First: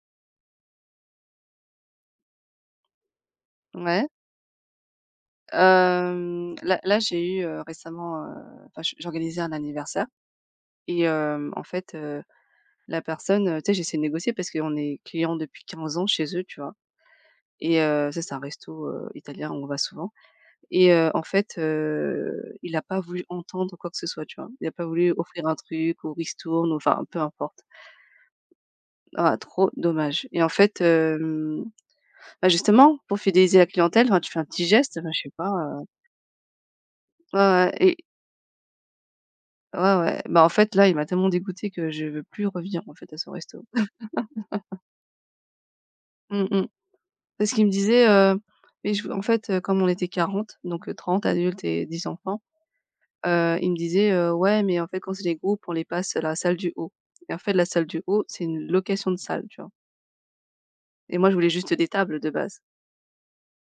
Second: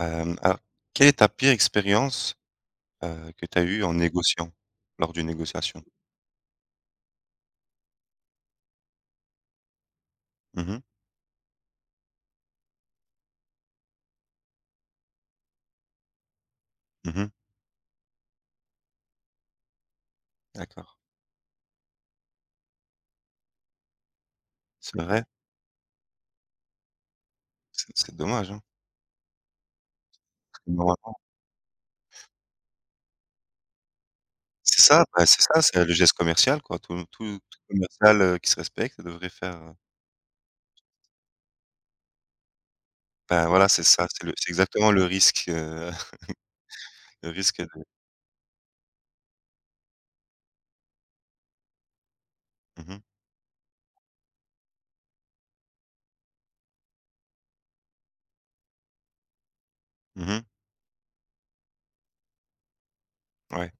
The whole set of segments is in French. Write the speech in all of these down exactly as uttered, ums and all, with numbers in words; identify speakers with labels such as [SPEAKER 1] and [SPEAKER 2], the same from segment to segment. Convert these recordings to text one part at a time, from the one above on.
[SPEAKER 1] Hem, alors, quelle est ta pire expérience, heu, que tu as eue en
[SPEAKER 2] Ouais,
[SPEAKER 1] négociant? Lors d'une négociation?
[SPEAKER 2] hem, là là, j'ai eu, heu, récemment, heu, enfin, j j'organisais un anniversaire
[SPEAKER 1] Mmh mh.
[SPEAKER 2] et hem, en fait, heu, la personne, heu, tu sais, j'essaie de négocier parce qu'on est client depuis quinze ans chez eux, tu vois?
[SPEAKER 1] Mmh.
[SPEAKER 2] Et heu, tu c'est un resto, heu, italien où on va souvent
[SPEAKER 1] D'accord.
[SPEAKER 2] et heu, en fait, heu, il a pas voulu entendre quoi que ce soit, tu vois? Il a pas
[SPEAKER 1] C'est
[SPEAKER 2] voulu
[SPEAKER 1] vrai,
[SPEAKER 2] offrir un truc ou ristourne ou enfin, peu importe.
[SPEAKER 1] c'est c'est dommage, hein.
[SPEAKER 2] Ah, trop dommage et en
[SPEAKER 1] Parce que
[SPEAKER 2] fait,
[SPEAKER 1] normalement
[SPEAKER 2] hem, bah, justement, pour fidéliser la clientèle, enfin, tu fais un petit
[SPEAKER 1] c'est
[SPEAKER 2] geste,
[SPEAKER 1] ça.
[SPEAKER 2] bah, je
[SPEAKER 1] Bah,
[SPEAKER 2] sais
[SPEAKER 1] c'est
[SPEAKER 2] pas,
[SPEAKER 1] ça,
[SPEAKER 2] heu
[SPEAKER 1] c'est le geste commercial, quoi. Tout
[SPEAKER 2] ouais,
[SPEAKER 1] tout tout
[SPEAKER 2] ouais et
[SPEAKER 1] commercial, heu, qui se respecte devrait faire, heu
[SPEAKER 2] Ouais, ouais. Bah, en fait, là, il m'a tellement dégoûtée que je veux plus revenir, en fait, à ce
[SPEAKER 1] ben,
[SPEAKER 2] resto.
[SPEAKER 1] voilà, c'est ça, c'est le c'est exactement le risque, heu,
[SPEAKER 2] Mmh mh.
[SPEAKER 1] le
[SPEAKER 2] Parce
[SPEAKER 1] risque
[SPEAKER 2] qu'il me
[SPEAKER 1] de.
[SPEAKER 2] disait, heu, mais je en fait, heu, comme on était quarante, donc heu, trente adultes et dix enfants,
[SPEAKER 1] Mmh mh.
[SPEAKER 2] heu, il me disait, heu: «Ouais, mais en fait, quand c'est des groupes, on les passe à la salle du haut» et en fait, la salle du haut, c'est une location de salle, tu vois?
[SPEAKER 1] Mmh.
[SPEAKER 2] Et moi, je voulais juste des tables de base.
[SPEAKER 1] Ouais,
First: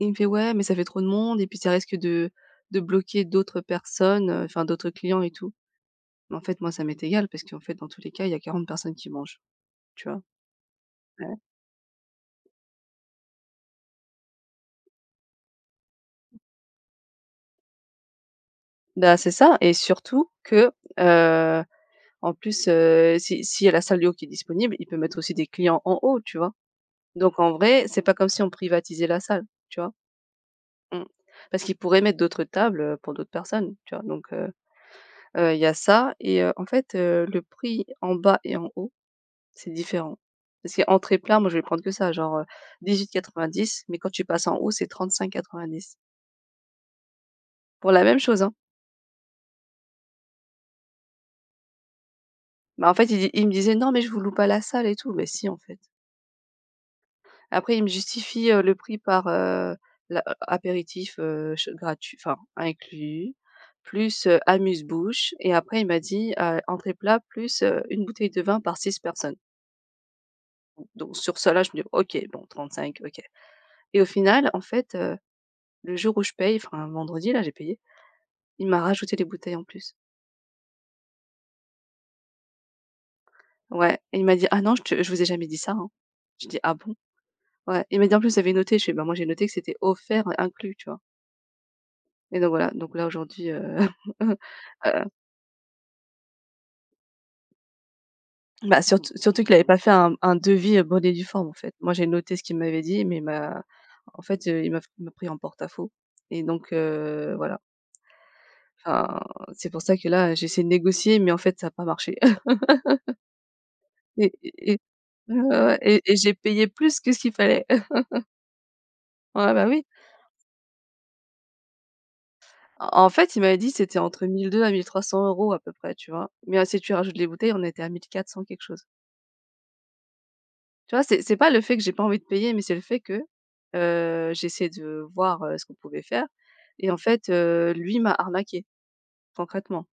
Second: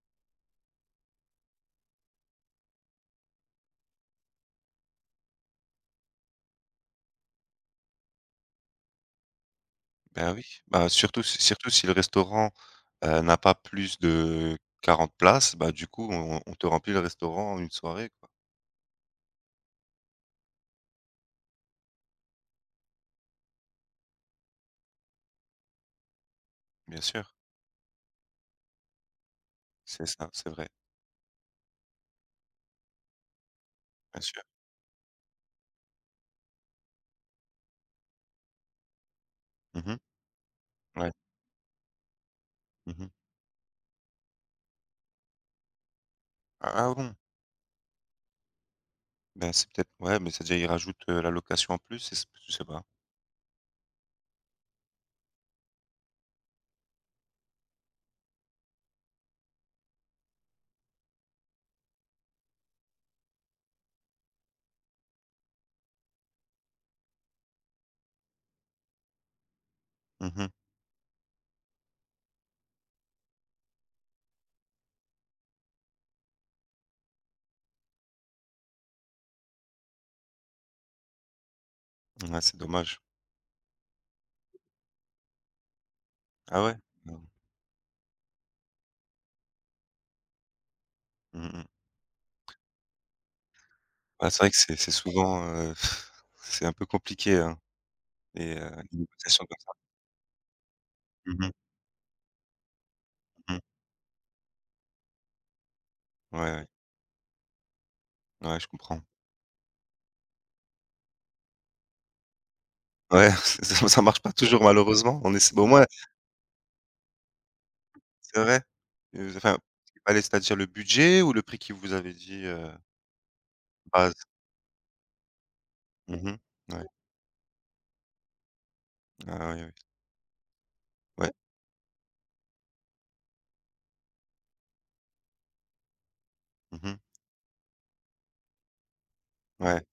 [SPEAKER 2] Il me fait: «Ouais, mais ça fait trop de monde et puis ça risque de de bloquer d'autres personnes, heu, enfin, d'autres clients et tout». Mais en fait, moi, ça m'est égal parce qu'en fait, dans tous les cas, il y a quarante personnes qui mangent, tu vois?
[SPEAKER 1] bah, oui. Bah, surtout si surtout si le restaurant, heu, n'a pas plus de quarante places. Bah, du coup, on on te remplit le restaurant en une soirée, quoi.
[SPEAKER 2] Bah, c'est ça et surtout que, heu, en plus, heu, si s'il y a la salle du haut qui est disponible, il peut mettre aussi des clients en haut, tu vois?
[SPEAKER 1] Bien sûr.
[SPEAKER 2] Donc en vrai, c'est pas comme si on privatisait la salle, tu vois?
[SPEAKER 1] C'est ça, c'est vrai,
[SPEAKER 2] Mmh. Parce qu'il pourrait mettre d'autres tables, heu, pour d'autres personnes, tu vois?
[SPEAKER 1] bien
[SPEAKER 2] Donc
[SPEAKER 1] sûr.
[SPEAKER 2] heu heu, il y a ça et heu, en fait, heu, le prix en bas et en haut, c'est
[SPEAKER 1] Mmh mh.
[SPEAKER 2] différent. Parce
[SPEAKER 1] Ouais.
[SPEAKER 2] qu'entrée plat, moi, je vais prendre que ça, genre, heu,
[SPEAKER 1] Mmh mh.
[SPEAKER 2] dix-huit virgule quatre-vingt-dix, mais quand tu passes en haut, c'est trente-cinq virgule quatre-vingt-dix
[SPEAKER 1] Ah, ah bon?
[SPEAKER 2] pour la même chose, hein.
[SPEAKER 1] Ben, c'est peut-être, ouais, mais c'est-à-dire, ils rajoutent, heu, la location en plus. C'est s Je sais pas.
[SPEAKER 2] Bah, en fait, il di il me disait: «Non, mais je vous loue pas la salle et tout», mais si, en fait. Après, il me justifie, heu, le prix par, heu, l'a apéritif, heu, ch gratu enfin inclus, plus, heu, amuse-bouche et après il m'a dit: «Heu, entrée plat plus, heu, une bouteille de vin par six personnes».
[SPEAKER 1] Mmh mh.
[SPEAKER 2] Donc sur cela, je me dis: «OK, bon trente-cinq, OK» et au final, en fait, heu, le jour où je paye, enfin un vendredi là, j'ai payé, il m'a rajouté les bouteilles en plus.
[SPEAKER 1] Ouais, c'est dommage.
[SPEAKER 2] Ouais et il m'a dit: «Ah non, je te je vous ai jamais dit ça, hein». Je dis:
[SPEAKER 1] Ah
[SPEAKER 2] «Ah
[SPEAKER 1] ouais?
[SPEAKER 2] bon?»
[SPEAKER 1] Mmh.
[SPEAKER 2] Ouais, il m'a dit: «En plus, vous avez noté». Je fais: «Bah moi j'ai noté que c'était offert, inclus», tu vois?
[SPEAKER 1] Mmh mh.
[SPEAKER 2] Et donc voilà, donc là aujourd'hui, heu,
[SPEAKER 1] Bah,
[SPEAKER 2] heu
[SPEAKER 1] c'est vrai que c'est c'est souvent, heu, c'est un peu compliqué, hein, les, heu,
[SPEAKER 2] Bah,
[SPEAKER 1] les
[SPEAKER 2] surtout surtout
[SPEAKER 1] négociations
[SPEAKER 2] qu'il
[SPEAKER 1] comme
[SPEAKER 2] avait
[SPEAKER 1] ça.
[SPEAKER 2] pas fait un un devis, heu, bonne et due
[SPEAKER 1] Mmh
[SPEAKER 2] forme,
[SPEAKER 1] mh,
[SPEAKER 2] en fait. Moi, j'ai noté ce qu'il m'avait dit, mais il
[SPEAKER 1] mmh mh.
[SPEAKER 2] m'a en fait, heu, il m'a il m'a pris en porte-à-faux
[SPEAKER 1] Ouais,
[SPEAKER 2] et
[SPEAKER 1] ouais.
[SPEAKER 2] donc heu, voilà.
[SPEAKER 1] Ouais, je comprends.
[SPEAKER 2] Enfin, c'est pour ça que là, j'ai essayé de négocier, mais en fait, ça n'a pas marché.
[SPEAKER 1] Ouais, c'est ça, ça marche
[SPEAKER 2] et
[SPEAKER 1] pas toujours
[SPEAKER 2] et et
[SPEAKER 1] malheureusement. On
[SPEAKER 2] ouais,
[SPEAKER 1] essa Mais
[SPEAKER 2] ouais,
[SPEAKER 1] au
[SPEAKER 2] ouais,
[SPEAKER 1] moins
[SPEAKER 2] et et j'ai payé plus que ce qu'il fallait.
[SPEAKER 1] c'est vrai, heu,
[SPEAKER 2] Ouais,
[SPEAKER 1] enfin,
[SPEAKER 2] bah, oui.
[SPEAKER 1] c'est pas c'est-à-dire le budget ou le prix qui vous avait dit, heu,
[SPEAKER 2] En en fait, il m'avait dit que c'était entre
[SPEAKER 1] base?
[SPEAKER 2] mille deux cents à mille trois cents € à peu près, tu
[SPEAKER 1] Mmh
[SPEAKER 2] vois?
[SPEAKER 1] mh.
[SPEAKER 2] Mais, heu, si
[SPEAKER 1] Ouais.
[SPEAKER 2] tu rajoutes les bouteilles, on était à mille quatre cents quelque chose.
[SPEAKER 1] Ah oui, oui.
[SPEAKER 2] Tu vois? C'est
[SPEAKER 1] Ouais.
[SPEAKER 2] c'est pas le fait que j'ai pas envie de payer, mais c'est le fait que, heu, j'ai de voir, heu, ce qu'on pouvait faire
[SPEAKER 1] Mmh
[SPEAKER 2] et en
[SPEAKER 1] mh.
[SPEAKER 2] fait, heu, lui m'a arnaqué
[SPEAKER 1] Ouais.
[SPEAKER 2] concrètement.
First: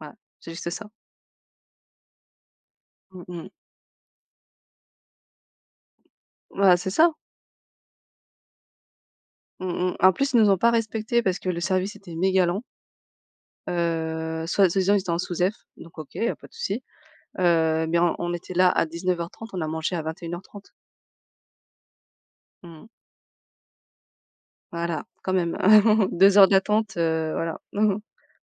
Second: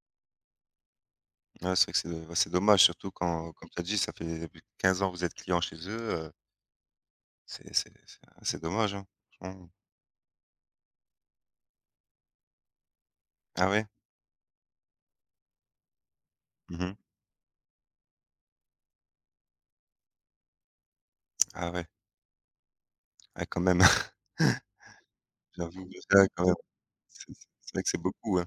[SPEAKER 2] Voilà, c'est juste ça.
[SPEAKER 1] Ouais, c'est vrai que c'est ouais, c'est dommage, surtout
[SPEAKER 2] Mmh mh.
[SPEAKER 1] quand, comme tu as dit, ça fait plus de quinze ans que vous êtes client chez eux. heu,
[SPEAKER 2] Bah, c'est ça.
[SPEAKER 1] c'est c'est c'est c'est dommage, hein, franchement.
[SPEAKER 2] Mmh mh. En plus, ils nous ont pas respectés parce que le service était méga lent.
[SPEAKER 1] Ah ouais?
[SPEAKER 2] Heu, soit soi-disant, ils étaient en sous-F, donc OK, y a pas de souci.
[SPEAKER 1] Mmh.
[SPEAKER 2] Heu, mais on on était là à dix-neuf heures trente, on a mangé à vingt et une heures trente.
[SPEAKER 1] Ah ouais.
[SPEAKER 2] Mmh.
[SPEAKER 1] Ah, quand même.
[SPEAKER 2] Voilà, quand même.
[SPEAKER 1] J'avoue que ça,
[SPEAKER 2] deux
[SPEAKER 1] quand
[SPEAKER 2] heures
[SPEAKER 1] même,
[SPEAKER 2] d'attente, heu,
[SPEAKER 1] c'est
[SPEAKER 2] voilà.
[SPEAKER 1] c'est vrai que c'est beaucoup, hein.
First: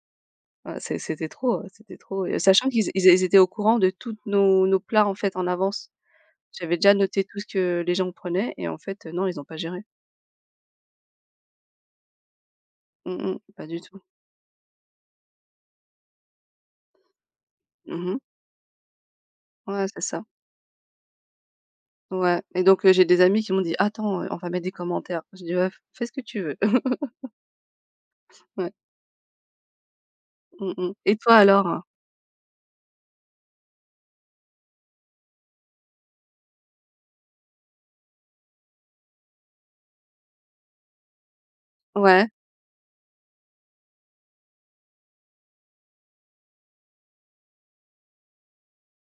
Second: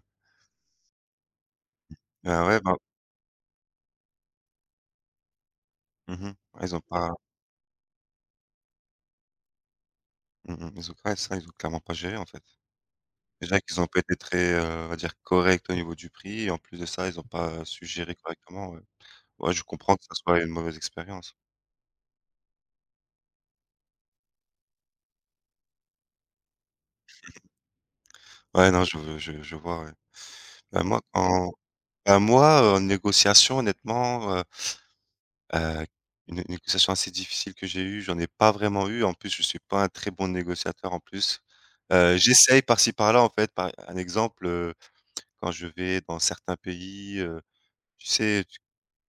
[SPEAKER 2] Ah, c'est c'était trop, heu, c'était trop et
[SPEAKER 1] Ah ouais,
[SPEAKER 2] sachant
[SPEAKER 1] ben.
[SPEAKER 2] qu'ils ils ils étaient au courant de tous nos nos plats, en fait, en avance.
[SPEAKER 1] Mmh. Ouais,
[SPEAKER 2] J'avais
[SPEAKER 1] ils ont
[SPEAKER 2] déjà
[SPEAKER 1] pas
[SPEAKER 2] noté tout ce que les gens prenaient et en fait, heu, non, ils ont pas géré.
[SPEAKER 1] mmh ils ont ouais, ça, ils ont clairement pas géré, en fait.
[SPEAKER 2] Mmh mh,
[SPEAKER 1] Déjà
[SPEAKER 2] pas du
[SPEAKER 1] qu'ils ont pas
[SPEAKER 2] tout.
[SPEAKER 1] été très, heu, on va dire corrects au niveau du prix et en plus de ça, ils ont pas su gérer
[SPEAKER 2] Mmh.
[SPEAKER 1] correctement, ouais. Ouais, je
[SPEAKER 2] Ouais,
[SPEAKER 1] comprends
[SPEAKER 2] c'est
[SPEAKER 1] que ça
[SPEAKER 2] ça.
[SPEAKER 1] soit une mauvaise expérience.
[SPEAKER 2] Ouais et donc heu, j'ai des amis qui m'ont dit: «Attends, heu, on va mettre des commentaires». Je dis: «Ouais, f fais ce que tu veux».
[SPEAKER 1] Ouais,
[SPEAKER 2] Ouais.
[SPEAKER 1] non, je je je vois, ouais.
[SPEAKER 2] Mmh
[SPEAKER 1] Bah,
[SPEAKER 2] mh.
[SPEAKER 1] moi,
[SPEAKER 2] Et toi
[SPEAKER 1] quand
[SPEAKER 2] alors? Heu?
[SPEAKER 1] Bah, moi, heu, en négociation, honnêtement, heu heu, une une négociation assez difficile que j'ai eue, j'en ai pas vraiment eu. En plus, je suis pas un très bon négociateur en plus. Heu,
[SPEAKER 2] Ouais.
[SPEAKER 1] j'essaye par-ci par-là, en fait. Par un exemple, heu, quand je vais dans certains pays, heu, tu sais, tu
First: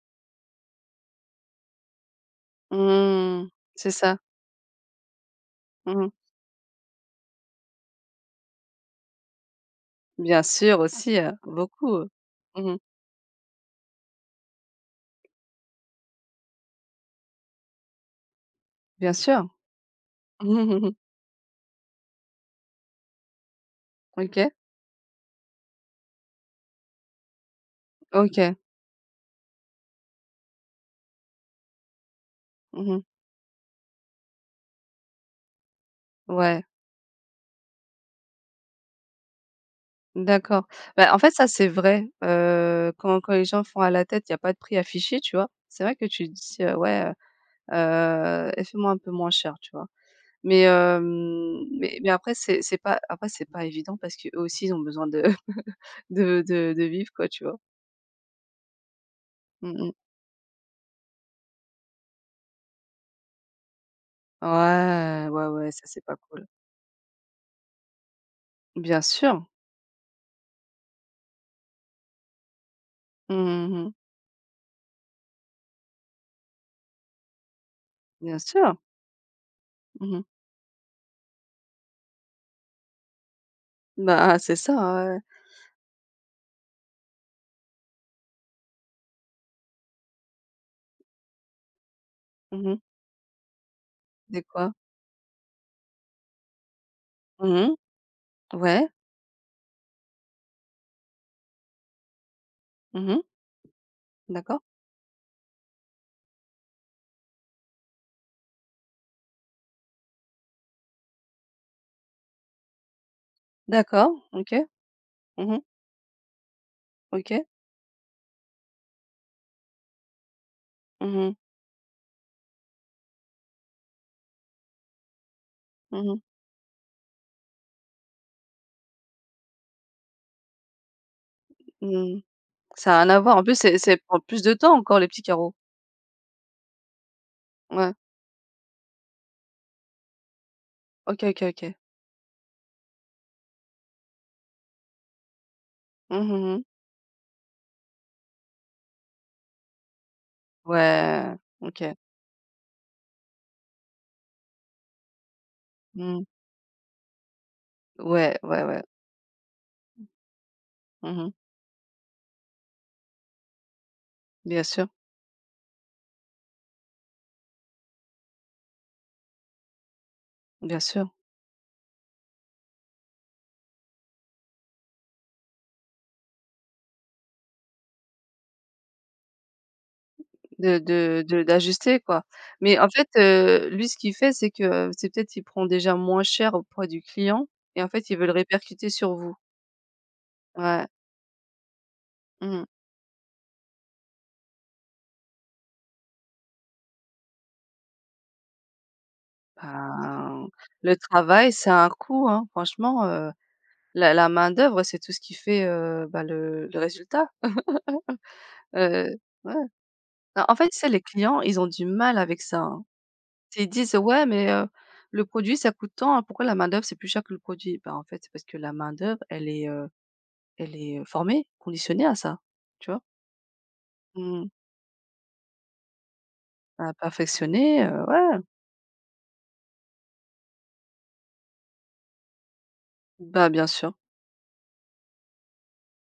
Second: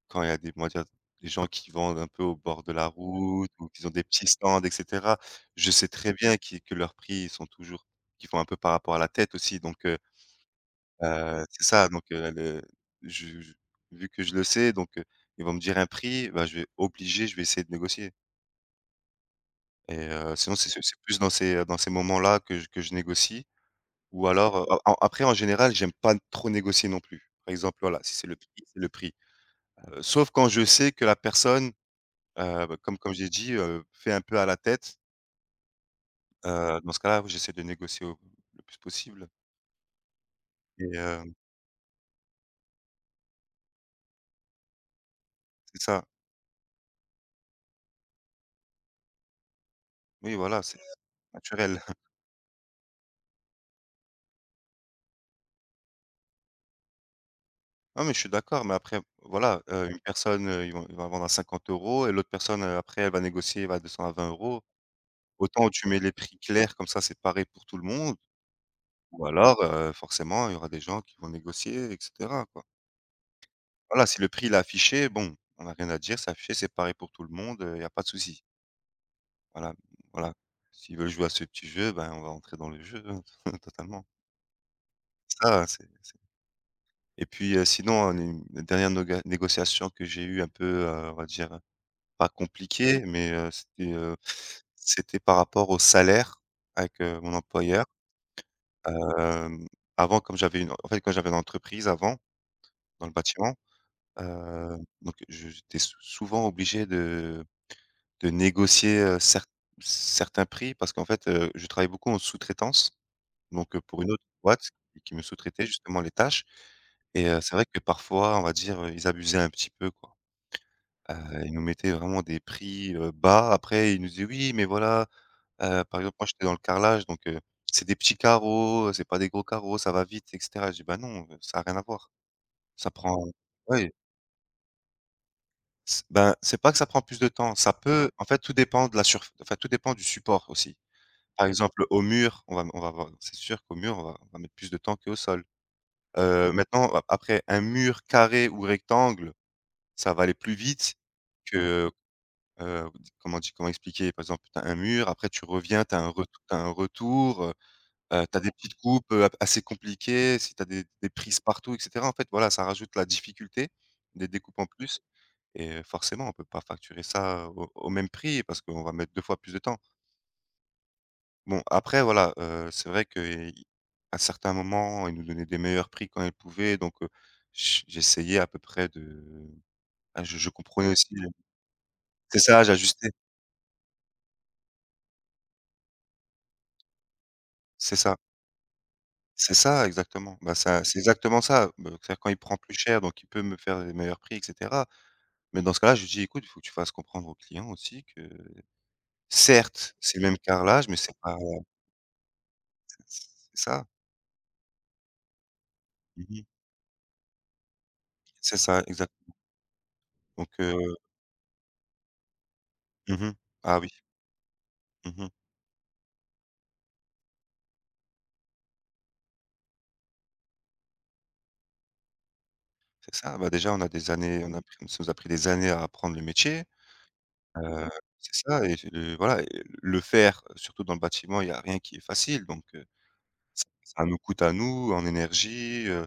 [SPEAKER 1] quand il y a des, on va dire, des gens qui vendent un peu au bord de la
[SPEAKER 2] Mmh,
[SPEAKER 1] route ou qui ont
[SPEAKER 2] c'est
[SPEAKER 1] des
[SPEAKER 2] ça.
[SPEAKER 1] petits stands, et cetera. Je sais
[SPEAKER 2] Mmh.
[SPEAKER 1] très bien qui que leurs prix, ils sont toujours qu'ils font un peu par rapport à la tête aussi, donc.
[SPEAKER 2] Bien sûr aussi, heu,
[SPEAKER 1] Heu, c'est ça,
[SPEAKER 2] beaucoup,
[SPEAKER 1] donc,
[SPEAKER 2] heu.
[SPEAKER 1] heu, le
[SPEAKER 2] Mmh.
[SPEAKER 1] je je vu que je le sais, donc, heu, ils vont me dire un prix, bah, je vais obligé, je vais essayer de négocier
[SPEAKER 2] Bien sûr.
[SPEAKER 1] et, heu, sinon c'est c'est plus dans ces, heu, dans ces moments-là que je que je négocie, ou
[SPEAKER 2] OK.
[SPEAKER 1] alors, heu, a après en général, j'aime pas trop négocier non plus. Par exemple, voilà, si c'est le
[SPEAKER 2] OK.
[SPEAKER 1] prix, c'est le prix. Heu, sauf quand je sais que la personne, heu, bah, comme
[SPEAKER 2] Mmh.
[SPEAKER 1] comme j'ai dit, heu, fait un peu à la tête,
[SPEAKER 2] Ouais.
[SPEAKER 1] heu, dans ce cas-là, oui, j'essaie de négocier au le plus possible
[SPEAKER 2] D'accord.
[SPEAKER 1] et,
[SPEAKER 2] Bah, en fait,
[SPEAKER 1] heu,
[SPEAKER 2] ça, c'est vrai, heu, quand quand les gens font à la tête, il y a pas de prix affiché, tu vois?
[SPEAKER 1] c'est
[SPEAKER 2] C'est vrai
[SPEAKER 1] ça.
[SPEAKER 2] que tu dis, heu: «Ouais, heu et fais-moi un peu moins cher», tu vois?
[SPEAKER 1] Oui,
[SPEAKER 2] Mais
[SPEAKER 1] voilà, c'est
[SPEAKER 2] hem,
[SPEAKER 1] naturel.
[SPEAKER 2] mais mais après c'est c'est pas après c'est pas évident parce qu'eux aussi ils ont besoin de de de de vivre quoi, tu vois?
[SPEAKER 1] Non, mais je suis d'accord, mais après, voilà,
[SPEAKER 2] Mmh
[SPEAKER 1] heu, ouais.
[SPEAKER 2] mh.
[SPEAKER 1] Une personne, heu, ils vont ils vont vendre à cinquante euros et l'autre personne, heu, après, elle va négocier, elle va à deux cent vingt euros.
[SPEAKER 2] Ouais, ouais,
[SPEAKER 1] Autant
[SPEAKER 2] ouais, ça
[SPEAKER 1] tu mets
[SPEAKER 2] c'est
[SPEAKER 1] les
[SPEAKER 2] pas
[SPEAKER 1] prix
[SPEAKER 2] cool.
[SPEAKER 1] clairs, comme ça, c'est pareil pour tout le monde.
[SPEAKER 2] Bien
[SPEAKER 1] Ou
[SPEAKER 2] sûr.
[SPEAKER 1] alors, heu, forcément, il y aura des gens qui vont négocier, et cetera, quoi.
[SPEAKER 2] Mmh. Mmh.
[SPEAKER 1] Voilà, si le prix, il est affiché, bon, on n'a rien à dire, c'est affiché, c'est pareil pour tout le monde, il y a pas de
[SPEAKER 2] Bien
[SPEAKER 1] souci.
[SPEAKER 2] sûr.
[SPEAKER 1] Voilà,
[SPEAKER 2] Mmh.
[SPEAKER 1] voilà. S'ils veulent jouer à ce petit jeu, ben, on va entrer dans le jeu, totalement.
[SPEAKER 2] Bah, c'est ça, ouais, ouais.
[SPEAKER 1] Ça, c'est c'est Et puis, heu, sinon, heu, une dernière noga négociation que j'ai eu un peu, heu, on va dire pas
[SPEAKER 2] Mmh.
[SPEAKER 1] compliqué, mais, heu, c'était, heu,
[SPEAKER 2] C'est quoi?
[SPEAKER 1] c'était par rapport au salaire avec, heu, mon
[SPEAKER 2] Mmh.
[SPEAKER 1] employeur.
[SPEAKER 2] Ouais.
[SPEAKER 1] Hem, avant comme j'avais une En fait, quand j'avais une entreprise avant, dans le
[SPEAKER 2] Mmh.
[SPEAKER 1] bâtiment,
[SPEAKER 2] D'accord.
[SPEAKER 1] heu, donc je j'étais sou souvent obligé de de négocier, heu, cer certains prix parce qu'en fait, heu, je travaillais beaucoup en sous-traitance, donc, heu, pour une
[SPEAKER 2] D'accord.
[SPEAKER 1] autre
[SPEAKER 2] OK.
[SPEAKER 1] boîte qui me
[SPEAKER 2] Mmh.
[SPEAKER 1] sous-traitait justement les tâches, et, heu,
[SPEAKER 2] OK.
[SPEAKER 1] c'est vrai que parfois, on va dire, heu, ils abusaient un petit peu, quoi. Heu,
[SPEAKER 2] Mmh mh.
[SPEAKER 1] ils nous mettaient vraiment des prix, heu, bas. Après, ils nous disaient: «Oui, mais voilà, Heu, par
[SPEAKER 2] Mmh
[SPEAKER 1] exemple,
[SPEAKER 2] mh.
[SPEAKER 1] moi, j'étais dans le carrelage, donc, heu, c'est des petits carreaux, c'est pas des gros carreaux, ça va vite, et cetera. Je dis: «Bah non, heu, ça a rien à voir.
[SPEAKER 2] Mmh.
[SPEAKER 1] Ça
[SPEAKER 2] Ça a rien
[SPEAKER 1] prend.»
[SPEAKER 2] à voir. En plus, c'est
[SPEAKER 1] Oui,
[SPEAKER 2] c'est prend plus de temps encore les petits carreaux.
[SPEAKER 1] c ben, c'est pas que ça prend plus de temps, ça
[SPEAKER 2] Ouais.
[SPEAKER 1] peut en fait tout dépend de la surf enfin, tout dépend du support aussi.
[SPEAKER 2] OK, OK,
[SPEAKER 1] Par
[SPEAKER 2] OK.
[SPEAKER 1] exemple, au mur, on va on va voir. C'est sûr qu'au mur, on va on va mettre plus de temps qu'au sol.
[SPEAKER 2] Mmh mh
[SPEAKER 1] Heu,
[SPEAKER 2] mh.
[SPEAKER 1] maintenant, a après un mur carré ou rectangle, ça va aller plus vite
[SPEAKER 2] Ouais. OK.
[SPEAKER 1] que, heu, comment dire, comment expliquer? Par exemple, tu as un mur, après tu reviens, tu as un
[SPEAKER 2] Mmh.
[SPEAKER 1] ret tu un retour. Heu,
[SPEAKER 2] Ouais,
[SPEAKER 1] tu des
[SPEAKER 2] ouais,
[SPEAKER 1] petites
[SPEAKER 2] ouais.
[SPEAKER 1] coupes, heu, assez compliquées, si t'as des des
[SPEAKER 2] Mmh mh.
[SPEAKER 1] prises partout, et cetera, en fait, voilà, ça rajoute la difficulté, des découpes
[SPEAKER 2] Bien
[SPEAKER 1] en
[SPEAKER 2] sûr,
[SPEAKER 1] plus et, heu, forcément, on peut pas facturer ça au au même prix parce qu'on va mettre deux fois plus de temps.
[SPEAKER 2] bien sûr.
[SPEAKER 1] Bon, après, voilà, heu, c'est vrai qu'ils à certains moments, ils nous donnaient des meilleurs prix quand ils pouvaient, donc, heu, j j'essayais à peu près de. Ah, je je
[SPEAKER 2] De
[SPEAKER 1] comprenais aussi,
[SPEAKER 2] de de d'ajuster quoi.
[SPEAKER 1] c'est ça,
[SPEAKER 2] Mais en fait,
[SPEAKER 1] j'ajustais,
[SPEAKER 2] heu, lui, ce qu'il fait, c'est que c'est peut-être il prend déjà moins cher auprès du client et en
[SPEAKER 1] c'est
[SPEAKER 2] fait,
[SPEAKER 1] ça,
[SPEAKER 2] il veut le répercuter sur vous.
[SPEAKER 1] c'est ça exactement. Bah, ça
[SPEAKER 2] Ouais.
[SPEAKER 1] c'est exactement ça, heu, c'est-à-dire quand il prend
[SPEAKER 2] Mmh.
[SPEAKER 1] plus cher, donc il peut me faire des meilleurs prix, et cetera. Mais dans ce cas-là, je lui dis: «Écoute, il faut que tu fasses comprendre au client aussi que certes, c'est le même
[SPEAKER 2] Ben,
[SPEAKER 1] carrelage,
[SPEAKER 2] le
[SPEAKER 1] mais c'est pas.»
[SPEAKER 2] travail, ça a un coût, hein. Franchement,
[SPEAKER 1] C'est
[SPEAKER 2] heu,
[SPEAKER 1] ça.
[SPEAKER 2] la la main-d'œuvre, c'est tout ce qui fait, heu, bah,
[SPEAKER 1] Mmh.
[SPEAKER 2] le le résultat.
[SPEAKER 1] C'est ça, exact.
[SPEAKER 2] Heu, ouais. Bah,
[SPEAKER 1] Donc,
[SPEAKER 2] en fait, tu sais,
[SPEAKER 1] heu,
[SPEAKER 2] les clients, ils ont du mal avec ça, hein.
[SPEAKER 1] mmh.
[SPEAKER 2] Ils
[SPEAKER 1] Ah oui.
[SPEAKER 2] disent: «Ouais, mais heu, le
[SPEAKER 1] Mmh.
[SPEAKER 2] produit, ça coûte tant, hein, pourquoi la main-d'œuvre, c'est plus cher que le produit?» Bah, en fait, c'est parce que la main-d'œuvre, elle est, heu, elle est, heu, formée, conditionnée à ça, tu vois?
[SPEAKER 1] C'est ça. Bah, déjà, on a des années
[SPEAKER 2] Mmh.
[SPEAKER 1] on a pris ça nous a pris des années à apprendre le métier.
[SPEAKER 2] Bah, perfectionnée,
[SPEAKER 1] Heu,
[SPEAKER 2] heu,
[SPEAKER 1] c'est
[SPEAKER 2] ouais.
[SPEAKER 1] ça et le voilà. Et le faire, surtout dans le bâtiment, il y a rien qui est facile, donc, heu,
[SPEAKER 2] Bah,
[SPEAKER 1] ça
[SPEAKER 2] bien sûr.
[SPEAKER 1] ça nous coûte à nous en énergie, heu,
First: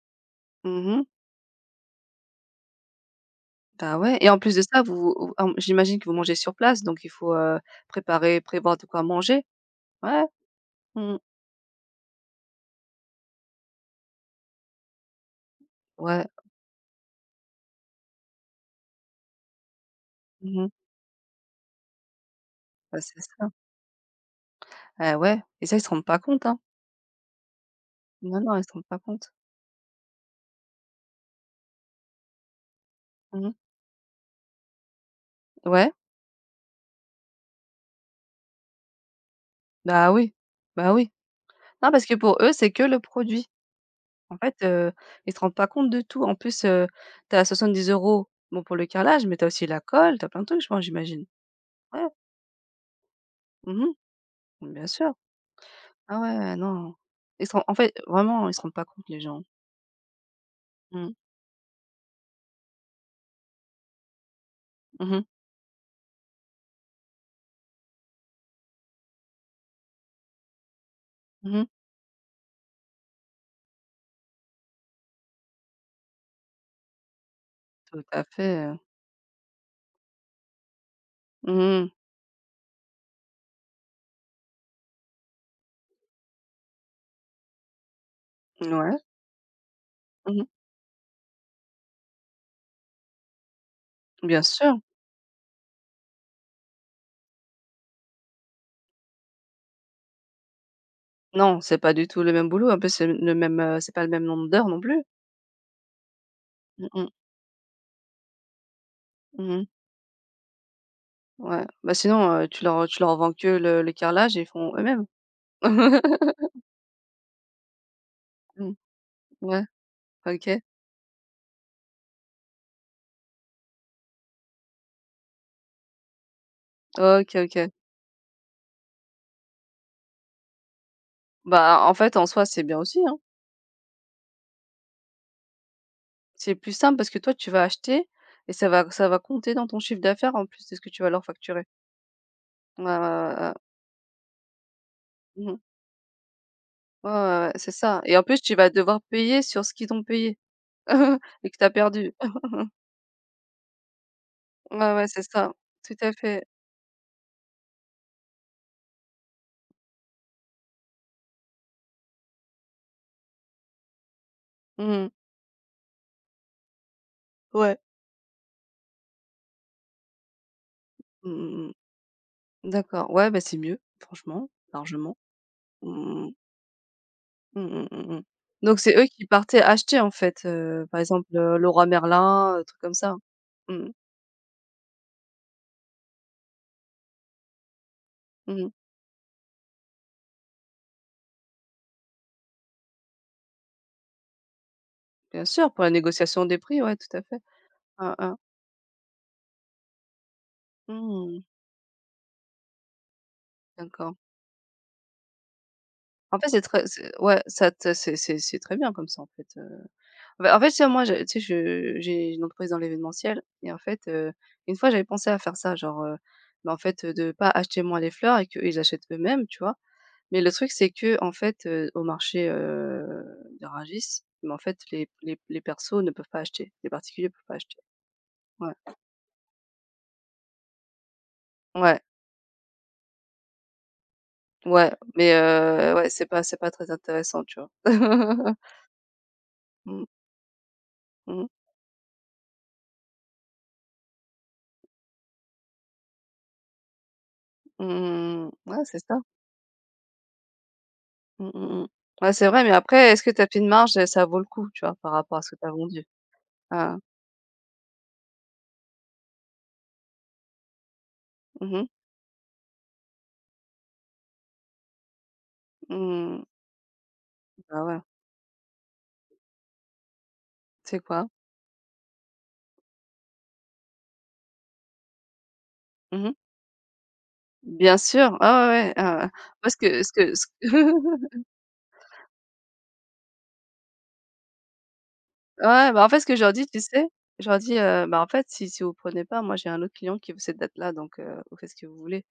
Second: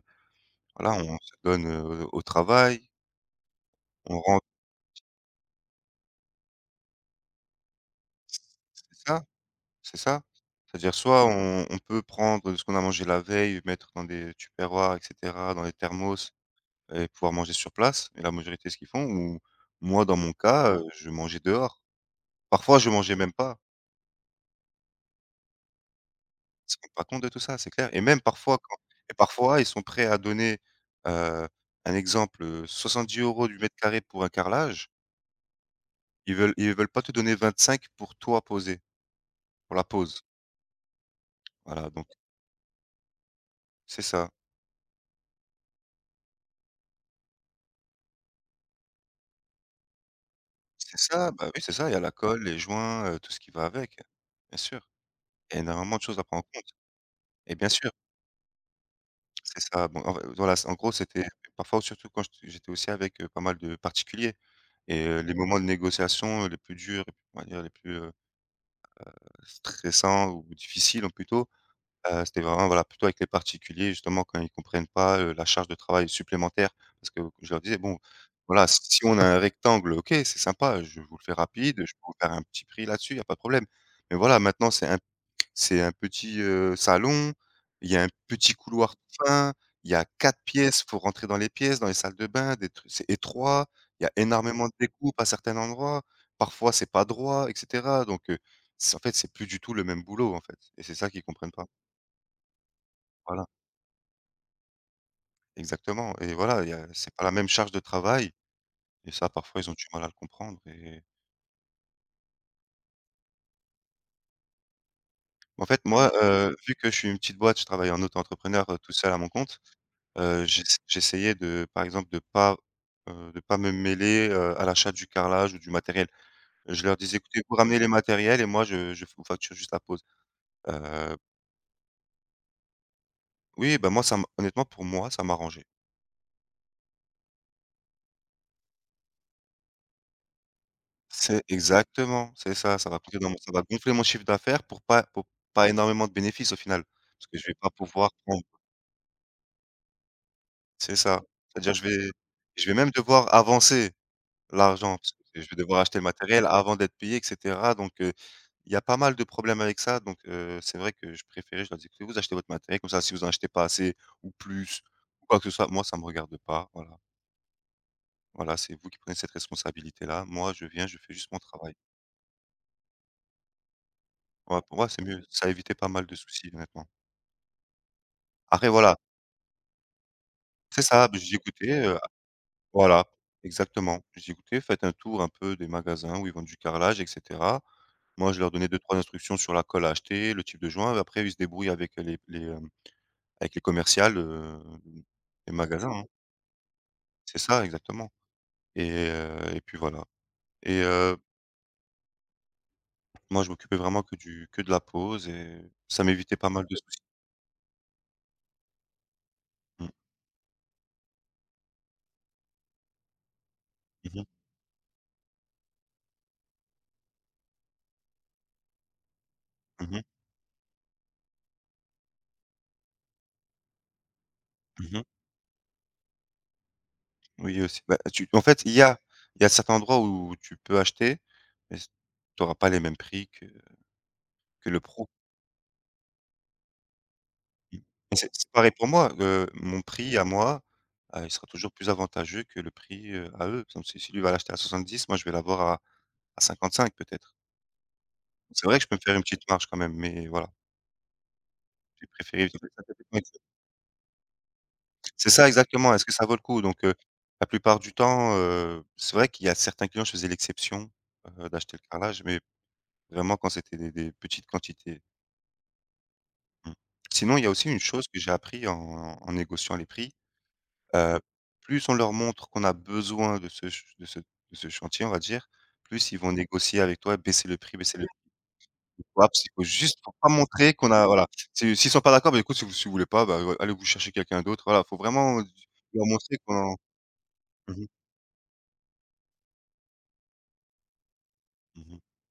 [SPEAKER 1] voilà,
[SPEAKER 2] Mmh.
[SPEAKER 1] on se donne, heu, au travail,
[SPEAKER 2] Bah, ouais
[SPEAKER 1] on
[SPEAKER 2] et en
[SPEAKER 1] rentre
[SPEAKER 2] plus de ça, vous vous hem, j'imagine que vous mangez sur place, donc il faut, heu, préparer, prévoir de quoi
[SPEAKER 1] c'est ça.
[SPEAKER 2] manger.
[SPEAKER 1] C'est ça.
[SPEAKER 2] Ouais.
[SPEAKER 1] C'est-à-dire,
[SPEAKER 2] Mmh.
[SPEAKER 1] soit on on peut prendre ce qu'on a mangé la veille, mettre dans des tupperwares, et cetera, dans des
[SPEAKER 2] Ouais.
[SPEAKER 1] thermos, et pouvoir manger sur place, et la majorité ce qu'ils font ou moi dans mon
[SPEAKER 2] Mmh.
[SPEAKER 1] cas, heu, je mangeais dehors. Parfois je
[SPEAKER 2] Bah,
[SPEAKER 1] mangeais
[SPEAKER 2] c'est
[SPEAKER 1] même
[SPEAKER 2] ça.
[SPEAKER 1] pas.
[SPEAKER 2] Eh ouais et ça, ils se rendent pas compte, hein.
[SPEAKER 1] Ils se rendent pas compte de tout ça, c'est clair. Et même
[SPEAKER 2] Non, non,
[SPEAKER 1] parfois
[SPEAKER 2] ils se
[SPEAKER 1] quand
[SPEAKER 2] rendent pas
[SPEAKER 1] et
[SPEAKER 2] compte.
[SPEAKER 1] parfois ils sont prêts à donner, heu, un exemple, heu, soixante-dix euros
[SPEAKER 2] Mmh.
[SPEAKER 1] du mètre carré pour un carrelage.
[SPEAKER 2] Ouais.
[SPEAKER 1] Ils veulent ils veulent pas te donner vingt-cinq pour toi poser, pour la
[SPEAKER 2] Bah
[SPEAKER 1] pose.
[SPEAKER 2] oui, bah oui. Non,
[SPEAKER 1] Voilà,
[SPEAKER 2] parce
[SPEAKER 1] donc
[SPEAKER 2] que pour eux, c'est que le produit.
[SPEAKER 1] c'est ça.
[SPEAKER 2] En fait, heu, ils se rendent pas compte de tout. En plus, heu, tu as soixante-dix € bon pour le carrelage, mais tu as aussi la colle, tu as plein de trucs, je pense,
[SPEAKER 1] C'est
[SPEAKER 2] j'imagine?
[SPEAKER 1] ça, bah, oui, c'est ça, il y a
[SPEAKER 2] Ouais,
[SPEAKER 1] la colle, les joints, heu, tout ce qui va
[SPEAKER 2] mmh,
[SPEAKER 1] avec, bien
[SPEAKER 2] bien
[SPEAKER 1] sûr.
[SPEAKER 2] sûr.
[SPEAKER 1] Il y a énormément de choses
[SPEAKER 2] Ah
[SPEAKER 1] à
[SPEAKER 2] ouais,
[SPEAKER 1] prendre
[SPEAKER 2] ouais,
[SPEAKER 1] en compte
[SPEAKER 2] non. Ils
[SPEAKER 1] et
[SPEAKER 2] se ren
[SPEAKER 1] bien
[SPEAKER 2] en
[SPEAKER 1] sûr,
[SPEAKER 2] fait, vraiment, ils se rendent pas compte les gens.
[SPEAKER 1] c'est ça. Bon, en v voilà, c'est en gros,
[SPEAKER 2] Mmh,
[SPEAKER 1] c'était parfois, surtout quand j'ét j'étais aussi avec, heu, pas mal de particuliers et,
[SPEAKER 2] mmh
[SPEAKER 1] heu,
[SPEAKER 2] mh,
[SPEAKER 1] les moments de négociation, heu, les plus durs, on va dire les plus, heu, stressants ou difficiles, ou plutôt.
[SPEAKER 2] mmh.
[SPEAKER 1] Heu, c'était vraiment, voilà, plutôt avec les particuliers, justement quand ils comprennent pas, heu, la charge de travail supplémentaire parce que je leur disais: «Bon,
[SPEAKER 2] Tout à fait,
[SPEAKER 1] voilà,
[SPEAKER 2] heu,
[SPEAKER 1] si si on a un rectangle, OK, c'est sympa, je vous le fais rapide,
[SPEAKER 2] mmh.
[SPEAKER 1] je peux vous faire un petit prix là-dessus, il y a pas de problème. Mais voilà, maintenant c'est un c'est un petit, heu, salon, il y a un petit couloir,
[SPEAKER 2] Ouais,
[SPEAKER 1] fin, il y a quatre
[SPEAKER 2] mmh.
[SPEAKER 1] pièces, faut rentrer dans les pièces, dans les salles de bain, des trucs c'est étroit, il y a
[SPEAKER 2] Bien
[SPEAKER 1] énormément de
[SPEAKER 2] sûr.
[SPEAKER 1] découpes à certains endroits, parfois c'est pas droit, et cetera.» Donc, heu, c'est en fait, c'est plus du tout le même boulot, en fait et c'est ça qu'ils comprennent
[SPEAKER 2] Non,
[SPEAKER 1] pas.
[SPEAKER 2] c'est pas du tout le même boulot. En plus, c'est le
[SPEAKER 1] Voilà.
[SPEAKER 2] même, heu, c'est pas le même nombre d'heures non plus.
[SPEAKER 1] Exactement et voilà, il y a
[SPEAKER 2] Mmh mh,
[SPEAKER 1] c'est pas la même charge de travail et ça parfois
[SPEAKER 2] mmh.
[SPEAKER 1] ils ont du mal à le comprendre, et
[SPEAKER 2] Ouais, bah, sinon, heu, tu leur tu leur vends que le le carrelage et ils font eux-mêmes.
[SPEAKER 1] en fait moi, heu, vu que je suis une petite boîte, je travaille en auto-entrepreneur,
[SPEAKER 2] Mmh.
[SPEAKER 1] heu, tout seul à mon compte,
[SPEAKER 2] Ouais,
[SPEAKER 1] heu,
[SPEAKER 2] OK.
[SPEAKER 1] j'ess j'essayais de par exemple de pas, heu, de pas me mêler, heu, à l'achat du carrelage ou du matériel. Je leur disais:
[SPEAKER 2] OK,
[SPEAKER 1] «Écoutez, vous
[SPEAKER 2] OK.
[SPEAKER 1] ramenez les matériels et moi je je vous facture juste la pause.» Heu,
[SPEAKER 2] Bah, en fait, en soi, c'est bien aussi, hein.
[SPEAKER 1] oui, ben moi ça m honnêtement pour moi ça m'arrangeait.
[SPEAKER 2] C'est plus simple parce que toi, tu vas acheter et ça va ça va compter dans ton chiffre d'affaires en plus de ce que tu vas leur
[SPEAKER 1] C'est
[SPEAKER 2] facturer.
[SPEAKER 1] exactement, c'est ça,
[SPEAKER 2] Ouais,
[SPEAKER 1] ça
[SPEAKER 2] ouais,
[SPEAKER 1] va coûter dans
[SPEAKER 2] ouais,
[SPEAKER 1] mon ça
[SPEAKER 2] ouais.
[SPEAKER 1] va gonfler mon chiffre d'affaires pour pas pour
[SPEAKER 2] Mmh.
[SPEAKER 1] pas énormément de bénéfices au final.
[SPEAKER 2] Ouais, ouais,
[SPEAKER 1] Parce que je
[SPEAKER 2] ouais,
[SPEAKER 1] vais
[SPEAKER 2] c'est
[SPEAKER 1] pas
[SPEAKER 2] ça
[SPEAKER 1] pouvoir
[SPEAKER 2] et en plus,
[SPEAKER 1] prendre
[SPEAKER 2] tu vas devoir payer sur ce qu'ils t'ont payé
[SPEAKER 1] C'est ça.
[SPEAKER 2] et que tu as
[SPEAKER 1] C'est-à-dire je vais
[SPEAKER 2] perdu.
[SPEAKER 1] je vais même devoir avancer
[SPEAKER 2] Ouais,
[SPEAKER 1] l'argent
[SPEAKER 2] ouais,
[SPEAKER 1] parce
[SPEAKER 2] c'est
[SPEAKER 1] que je
[SPEAKER 2] ça.
[SPEAKER 1] vais devoir
[SPEAKER 2] Tout
[SPEAKER 1] acheter le
[SPEAKER 2] à fait.
[SPEAKER 1] matériel avant d'être payé et cetera, donc heu, il y a pas mal de problèmes avec ça, donc heu, c'est vrai que je préférais je leur dis: «Écoutez, vous achetez votre matériel, comme ça si vous en achetez pas assez ou plus
[SPEAKER 2] Mmh.
[SPEAKER 1] ou quoi que ce soit, moi ça me regarde pas, voilà.
[SPEAKER 2] Ouais.
[SPEAKER 1] Voilà, c'est vous qui prenez cette responsabilité-là. Moi je viens, je fais
[SPEAKER 2] Mmh
[SPEAKER 1] juste mon
[SPEAKER 2] mmh. Mmh.
[SPEAKER 1] travail».
[SPEAKER 2] D'accord. Ouais, bah, c'est mieux, franchement,
[SPEAKER 1] Ouais, pour moi c'est
[SPEAKER 2] largement.
[SPEAKER 1] mieux, ça a évité pas mal de
[SPEAKER 2] Mmh.
[SPEAKER 1] soucis honnêtement.
[SPEAKER 2] Mmh mh, mmh mh.
[SPEAKER 1] Après
[SPEAKER 2] Donc c'est
[SPEAKER 1] voilà,
[SPEAKER 2] eux qui partaient acheter, en fait,
[SPEAKER 1] c'est
[SPEAKER 2] heu, par
[SPEAKER 1] ça,
[SPEAKER 2] exemple,
[SPEAKER 1] j'ai
[SPEAKER 2] heu,
[SPEAKER 1] écouté,
[SPEAKER 2] Leroy
[SPEAKER 1] «Écoutez,
[SPEAKER 2] Merlin, heu, trucs comme
[SPEAKER 1] voilà,
[SPEAKER 2] ça? Mmh mh,
[SPEAKER 1] exactement. J'ai écouté, faites un tour un peu des magasins où ils vendent du carrelage et cetera». Moi, je leur
[SPEAKER 2] mmh
[SPEAKER 1] donnais
[SPEAKER 2] mh.
[SPEAKER 1] deux-trois instructions sur la colle à acheter, le type de joint, après ils se débrouillent avec les les, hem, avec les commerciales, heu,
[SPEAKER 2] Bien
[SPEAKER 1] les
[SPEAKER 2] sûr, pour la
[SPEAKER 1] magasins, hein.
[SPEAKER 2] négociation des prix, ouais, tout à
[SPEAKER 1] C'est
[SPEAKER 2] fait.
[SPEAKER 1] ça, exactement,
[SPEAKER 2] Hein, hein.
[SPEAKER 1] et heu et puis voilà, et heu,
[SPEAKER 2] Mmh,
[SPEAKER 1] moi, je m'occupais vraiment
[SPEAKER 2] d'accord.
[SPEAKER 1] que du que de la pose et ça m'évitait
[SPEAKER 2] En fait,
[SPEAKER 1] pas
[SPEAKER 2] c'est
[SPEAKER 1] mal de
[SPEAKER 2] très
[SPEAKER 1] soucis.
[SPEAKER 2] c'est ouais, ça te c'est c'est c'est très bien comme ça, en fait, heu.
[SPEAKER 1] Mmh.
[SPEAKER 2] Bah, en fait, tu vois, moi, je tu sais, je j'ai une entreprise dans l'événementiel et en fait,
[SPEAKER 1] Mmh mh.
[SPEAKER 2] heu, une fois, j'avais pensé à faire ça, genre, heu, bah, en fait, heu, de pas acheter moi les fleurs et qu'ils achètent eux-mêmes, tu vois?
[SPEAKER 1] Mmh.
[SPEAKER 2] Mais le truc, c'est que, en fait, heu, au marché, heu, de Rungis, mais en fait,
[SPEAKER 1] Mmh.
[SPEAKER 2] les les les persos ne peuvent pas acheter, les particuliers peuvent pas
[SPEAKER 1] Oui
[SPEAKER 2] acheter.
[SPEAKER 1] aussi. Bah, tu en fait, il
[SPEAKER 2] Ouais,
[SPEAKER 1] y a il y a certains endroits où tu peux acheter, mais
[SPEAKER 2] ouais,
[SPEAKER 1] tu auras pas les mêmes prix que que le
[SPEAKER 2] ouais,
[SPEAKER 1] pro.
[SPEAKER 2] mais heu, ouais, c'est pas c'est pas très intéressant, tu vois?
[SPEAKER 1] Mmh. C'est c'est pareil pour moi, heu, mon
[SPEAKER 2] Mmh,
[SPEAKER 1] prix à moi, heu, il
[SPEAKER 2] mmh,
[SPEAKER 1] sera toujours plus avantageux que le prix, heu, à eux. Comme si si lui va l'acheter à soixante-dix, moi je vais l'avoir à à cinquante-cinq peut-être.
[SPEAKER 2] mmh,
[SPEAKER 1] C'est vrai que
[SPEAKER 2] ouais,
[SPEAKER 1] je peux
[SPEAKER 2] c'est
[SPEAKER 1] me faire
[SPEAKER 2] ça.
[SPEAKER 1] une petite marge quand même, mais voilà,
[SPEAKER 2] Mmh, mmh mh.
[SPEAKER 1] j'ai
[SPEAKER 2] Ouais, c'est
[SPEAKER 1] préféré
[SPEAKER 2] vrai, mais après, est-ce que t'as as fait une marge, ça vaut le coup, tu vois, par
[SPEAKER 1] c'est
[SPEAKER 2] rapport à
[SPEAKER 1] ça
[SPEAKER 2] ce que t'as
[SPEAKER 1] exactement,
[SPEAKER 2] vendu?
[SPEAKER 1] est-ce que ça vaut le coup? Donc heu,
[SPEAKER 2] Ah,
[SPEAKER 1] la plupart du temps, heu, c'est vrai qu'il y a certains clients, je faisais l'exception, heu,
[SPEAKER 2] mmh
[SPEAKER 1] d'acheter
[SPEAKER 2] mh.
[SPEAKER 1] le carrelage, mais vraiment quand c'était des des petites quantités.
[SPEAKER 2] Mmh,
[SPEAKER 1] Mmh. Sinon, il y a aussi une
[SPEAKER 2] bah, ouais.
[SPEAKER 1] chose que j'ai appris en en négociant les prix.
[SPEAKER 2] C'est
[SPEAKER 1] Heu,
[SPEAKER 2] quoi?
[SPEAKER 1] Plus on leur montre qu'on a besoin de ce ch de ce de ce chantier, on va dire, plus ils
[SPEAKER 2] Mmh.
[SPEAKER 1] vont négocier avec toi, baisser le prix,
[SPEAKER 2] Bien
[SPEAKER 1] baisser le prix.
[SPEAKER 2] sûr. Ah ouais, ouais, ah, ouais.
[SPEAKER 1] Voilà, parce qu'il faut
[SPEAKER 2] moi, ce
[SPEAKER 1] juste
[SPEAKER 2] que ce
[SPEAKER 1] faut pas
[SPEAKER 2] que
[SPEAKER 1] montrer qu'on a voilà, si s'ils sont pas d'accord, bah écoute, si vous si vous voulez pas, bah, allez vous chercher quelqu'un d'autre. Voilà, faut vraiment
[SPEAKER 2] Ouais, bah,
[SPEAKER 1] leur
[SPEAKER 2] en fait, ce que
[SPEAKER 1] montrer
[SPEAKER 2] je leur dis,
[SPEAKER 1] qu'on...
[SPEAKER 2] tu sais? Je leur
[SPEAKER 1] Mmh
[SPEAKER 2] dis,
[SPEAKER 1] mh,
[SPEAKER 2] heu: «Bah, en fait, si si vous prenez pas, moi, j'ai un autre client qui veut cette date-là, donc heu, vous faites ce que vous
[SPEAKER 1] mmh.
[SPEAKER 2] voulez».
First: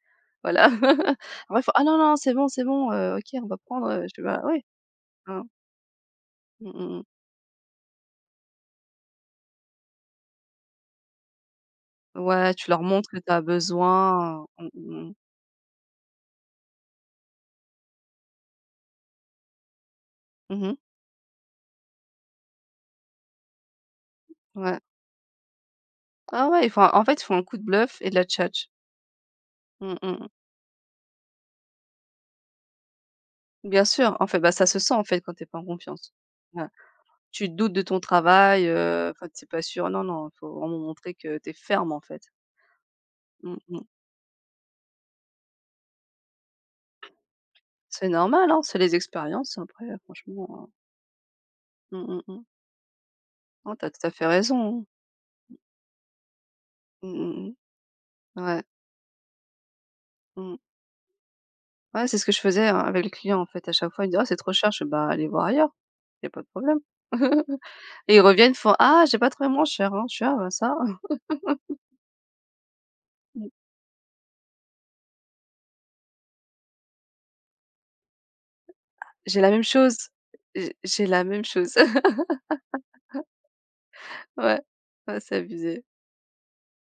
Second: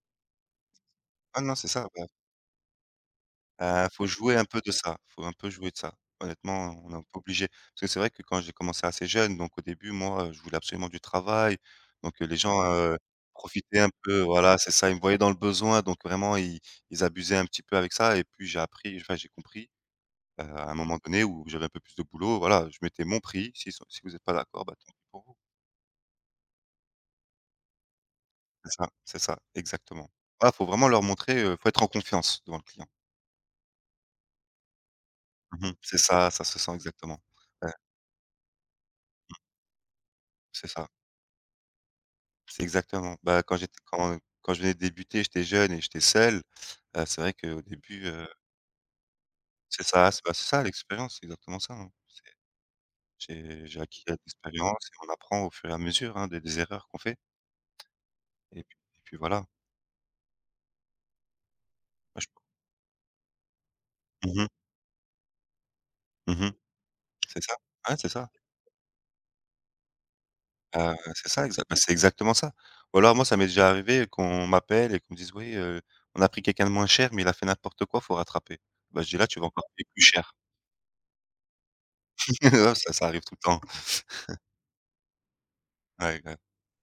[SPEAKER 2] Voilà.
[SPEAKER 1] Ah non,
[SPEAKER 2] Après, ils
[SPEAKER 1] c'est
[SPEAKER 2] font: «Ah
[SPEAKER 1] ça,
[SPEAKER 2] non,
[SPEAKER 1] ouais.
[SPEAKER 2] non, c'est bon, c'est bon, heu, OK, on va prendre,
[SPEAKER 1] Heu,
[SPEAKER 2] heu».
[SPEAKER 1] faut
[SPEAKER 2] Je fais:
[SPEAKER 1] jouer
[SPEAKER 2] «Bah,
[SPEAKER 1] un peu
[SPEAKER 2] ouais,
[SPEAKER 1] de ça, faut un
[SPEAKER 2] hein».
[SPEAKER 1] peu jouer de ça.
[SPEAKER 2] Mmh
[SPEAKER 1] Honnêtement,
[SPEAKER 2] mh,
[SPEAKER 1] on est un
[SPEAKER 2] mmh.
[SPEAKER 1] peu obligé. Parce que c'est vrai que quand j'ai commencé assez jeune, donc au début, moi, heu, je voulais absolument du travail, donc heu, les
[SPEAKER 2] Ouais,
[SPEAKER 1] gens,
[SPEAKER 2] tu leur
[SPEAKER 1] heu,
[SPEAKER 2] montres que tu as
[SPEAKER 1] profitaient un peu,
[SPEAKER 2] besoin.
[SPEAKER 1] voilà,
[SPEAKER 2] Mmh
[SPEAKER 1] c'est ça,
[SPEAKER 2] mh,
[SPEAKER 1] ils me
[SPEAKER 2] mmh.
[SPEAKER 1] voyaient dans le besoin, donc vraiment ils ils abusaient un petit peu avec ça, et puis j'ai appris, enfin j'ai compris, heu, à un
[SPEAKER 2] Mmh,
[SPEAKER 1] moment donné où j'avais un peu plus de boulot, voilà, je mettais mon prix, s'ils sont si vous êtes pas d'accord, bah,
[SPEAKER 2] ouais.
[SPEAKER 1] tant pis pour vous.
[SPEAKER 2] Ah ouais, ils font un en fait, ils font un coup de bluff et de la tchatche.
[SPEAKER 1] C'est ça, c'est ça,
[SPEAKER 2] Mmh mmh,
[SPEAKER 1] exactement.
[SPEAKER 2] mmh.
[SPEAKER 1] Voilà, faut vraiment leur montrer, heu, faut être en confiance devant le client.
[SPEAKER 2] Bien sûr, en fait, bah, ça se sent, en fait, quand t'es pas en
[SPEAKER 1] Mmh mh, c'est
[SPEAKER 2] confiance.
[SPEAKER 1] ça, ça se
[SPEAKER 2] Ouais.
[SPEAKER 1] sent exactement.
[SPEAKER 2] Tu
[SPEAKER 1] Ouais,
[SPEAKER 2] doutes de ton travail, heu, enfin, tu pas sûr. Non, non, faut
[SPEAKER 1] c'est
[SPEAKER 2] vraiment
[SPEAKER 1] ça.
[SPEAKER 2] montrer que t'es ferme, en fait.
[SPEAKER 1] C'est exactement. Bah,
[SPEAKER 2] Mmh
[SPEAKER 1] quand j'étais
[SPEAKER 2] mh.
[SPEAKER 1] quand quand je venais de débuter, j'étais jeune et j'étais seul, heu, c'est vrai qu'au début,
[SPEAKER 2] C'est
[SPEAKER 1] heu,
[SPEAKER 2] normal, hein, c'est les expériences
[SPEAKER 1] c'est
[SPEAKER 2] après, euh,
[SPEAKER 1] ça, c'est bah, c'est ça
[SPEAKER 2] franchement,
[SPEAKER 1] l'expérience, c'est exactement ça, hein.
[SPEAKER 2] heu, mmh mh
[SPEAKER 1] C'est
[SPEAKER 2] mh.
[SPEAKER 1] j'ai
[SPEAKER 2] Non,
[SPEAKER 1] j'ai
[SPEAKER 2] tu
[SPEAKER 1] acquis
[SPEAKER 2] tout à
[SPEAKER 1] avec
[SPEAKER 2] fait raison, hein.
[SPEAKER 1] l'expérience et on apprend au fur et à mesure, hein, des des erreurs qu'on
[SPEAKER 2] Mmh
[SPEAKER 1] fait,
[SPEAKER 2] mh mh. Ouais,
[SPEAKER 1] et puis et puis voilà.
[SPEAKER 2] mmh. Ouais, c'est
[SPEAKER 1] Moi
[SPEAKER 2] ce
[SPEAKER 1] je...
[SPEAKER 2] que je faisais, hein, avec le client, en fait. À chaque fois, il me dit: «Ah, c'est
[SPEAKER 1] Mmh
[SPEAKER 2] trop cher». Je fais: «Bah, allez voir ailleurs, il y a
[SPEAKER 1] mh,
[SPEAKER 2] pas de
[SPEAKER 1] mmh,
[SPEAKER 2] problème».
[SPEAKER 1] c'est ça. Ouais, c'est
[SPEAKER 2] Et ils
[SPEAKER 1] ça.
[SPEAKER 2] reviennent, ils font: «Ah, j'ai pas trouvé moins cher, hein». Je suis: «Ah, bah, ça».
[SPEAKER 1] Heu, c'est ça exact bah, c'est exactement ça. Ou alors moi, ça m'est déjà arrivé qu'on m'appelle et qu'on me dise: «Oui, heu, on a pris quelqu'un de moins cher, mais il a fait n'importe quoi, faut rattraper». Bah, je dis: «Là, tu
[SPEAKER 2] J'ai
[SPEAKER 1] vas
[SPEAKER 2] la même
[SPEAKER 1] encore payer
[SPEAKER 2] chose,
[SPEAKER 1] plus cher».
[SPEAKER 2] j'ai j'ai la même chose.
[SPEAKER 1] Ça, ça arrive tout le temps.
[SPEAKER 2] Ouais, ouais, c'est abusé.
[SPEAKER 1] Ouais, ouais.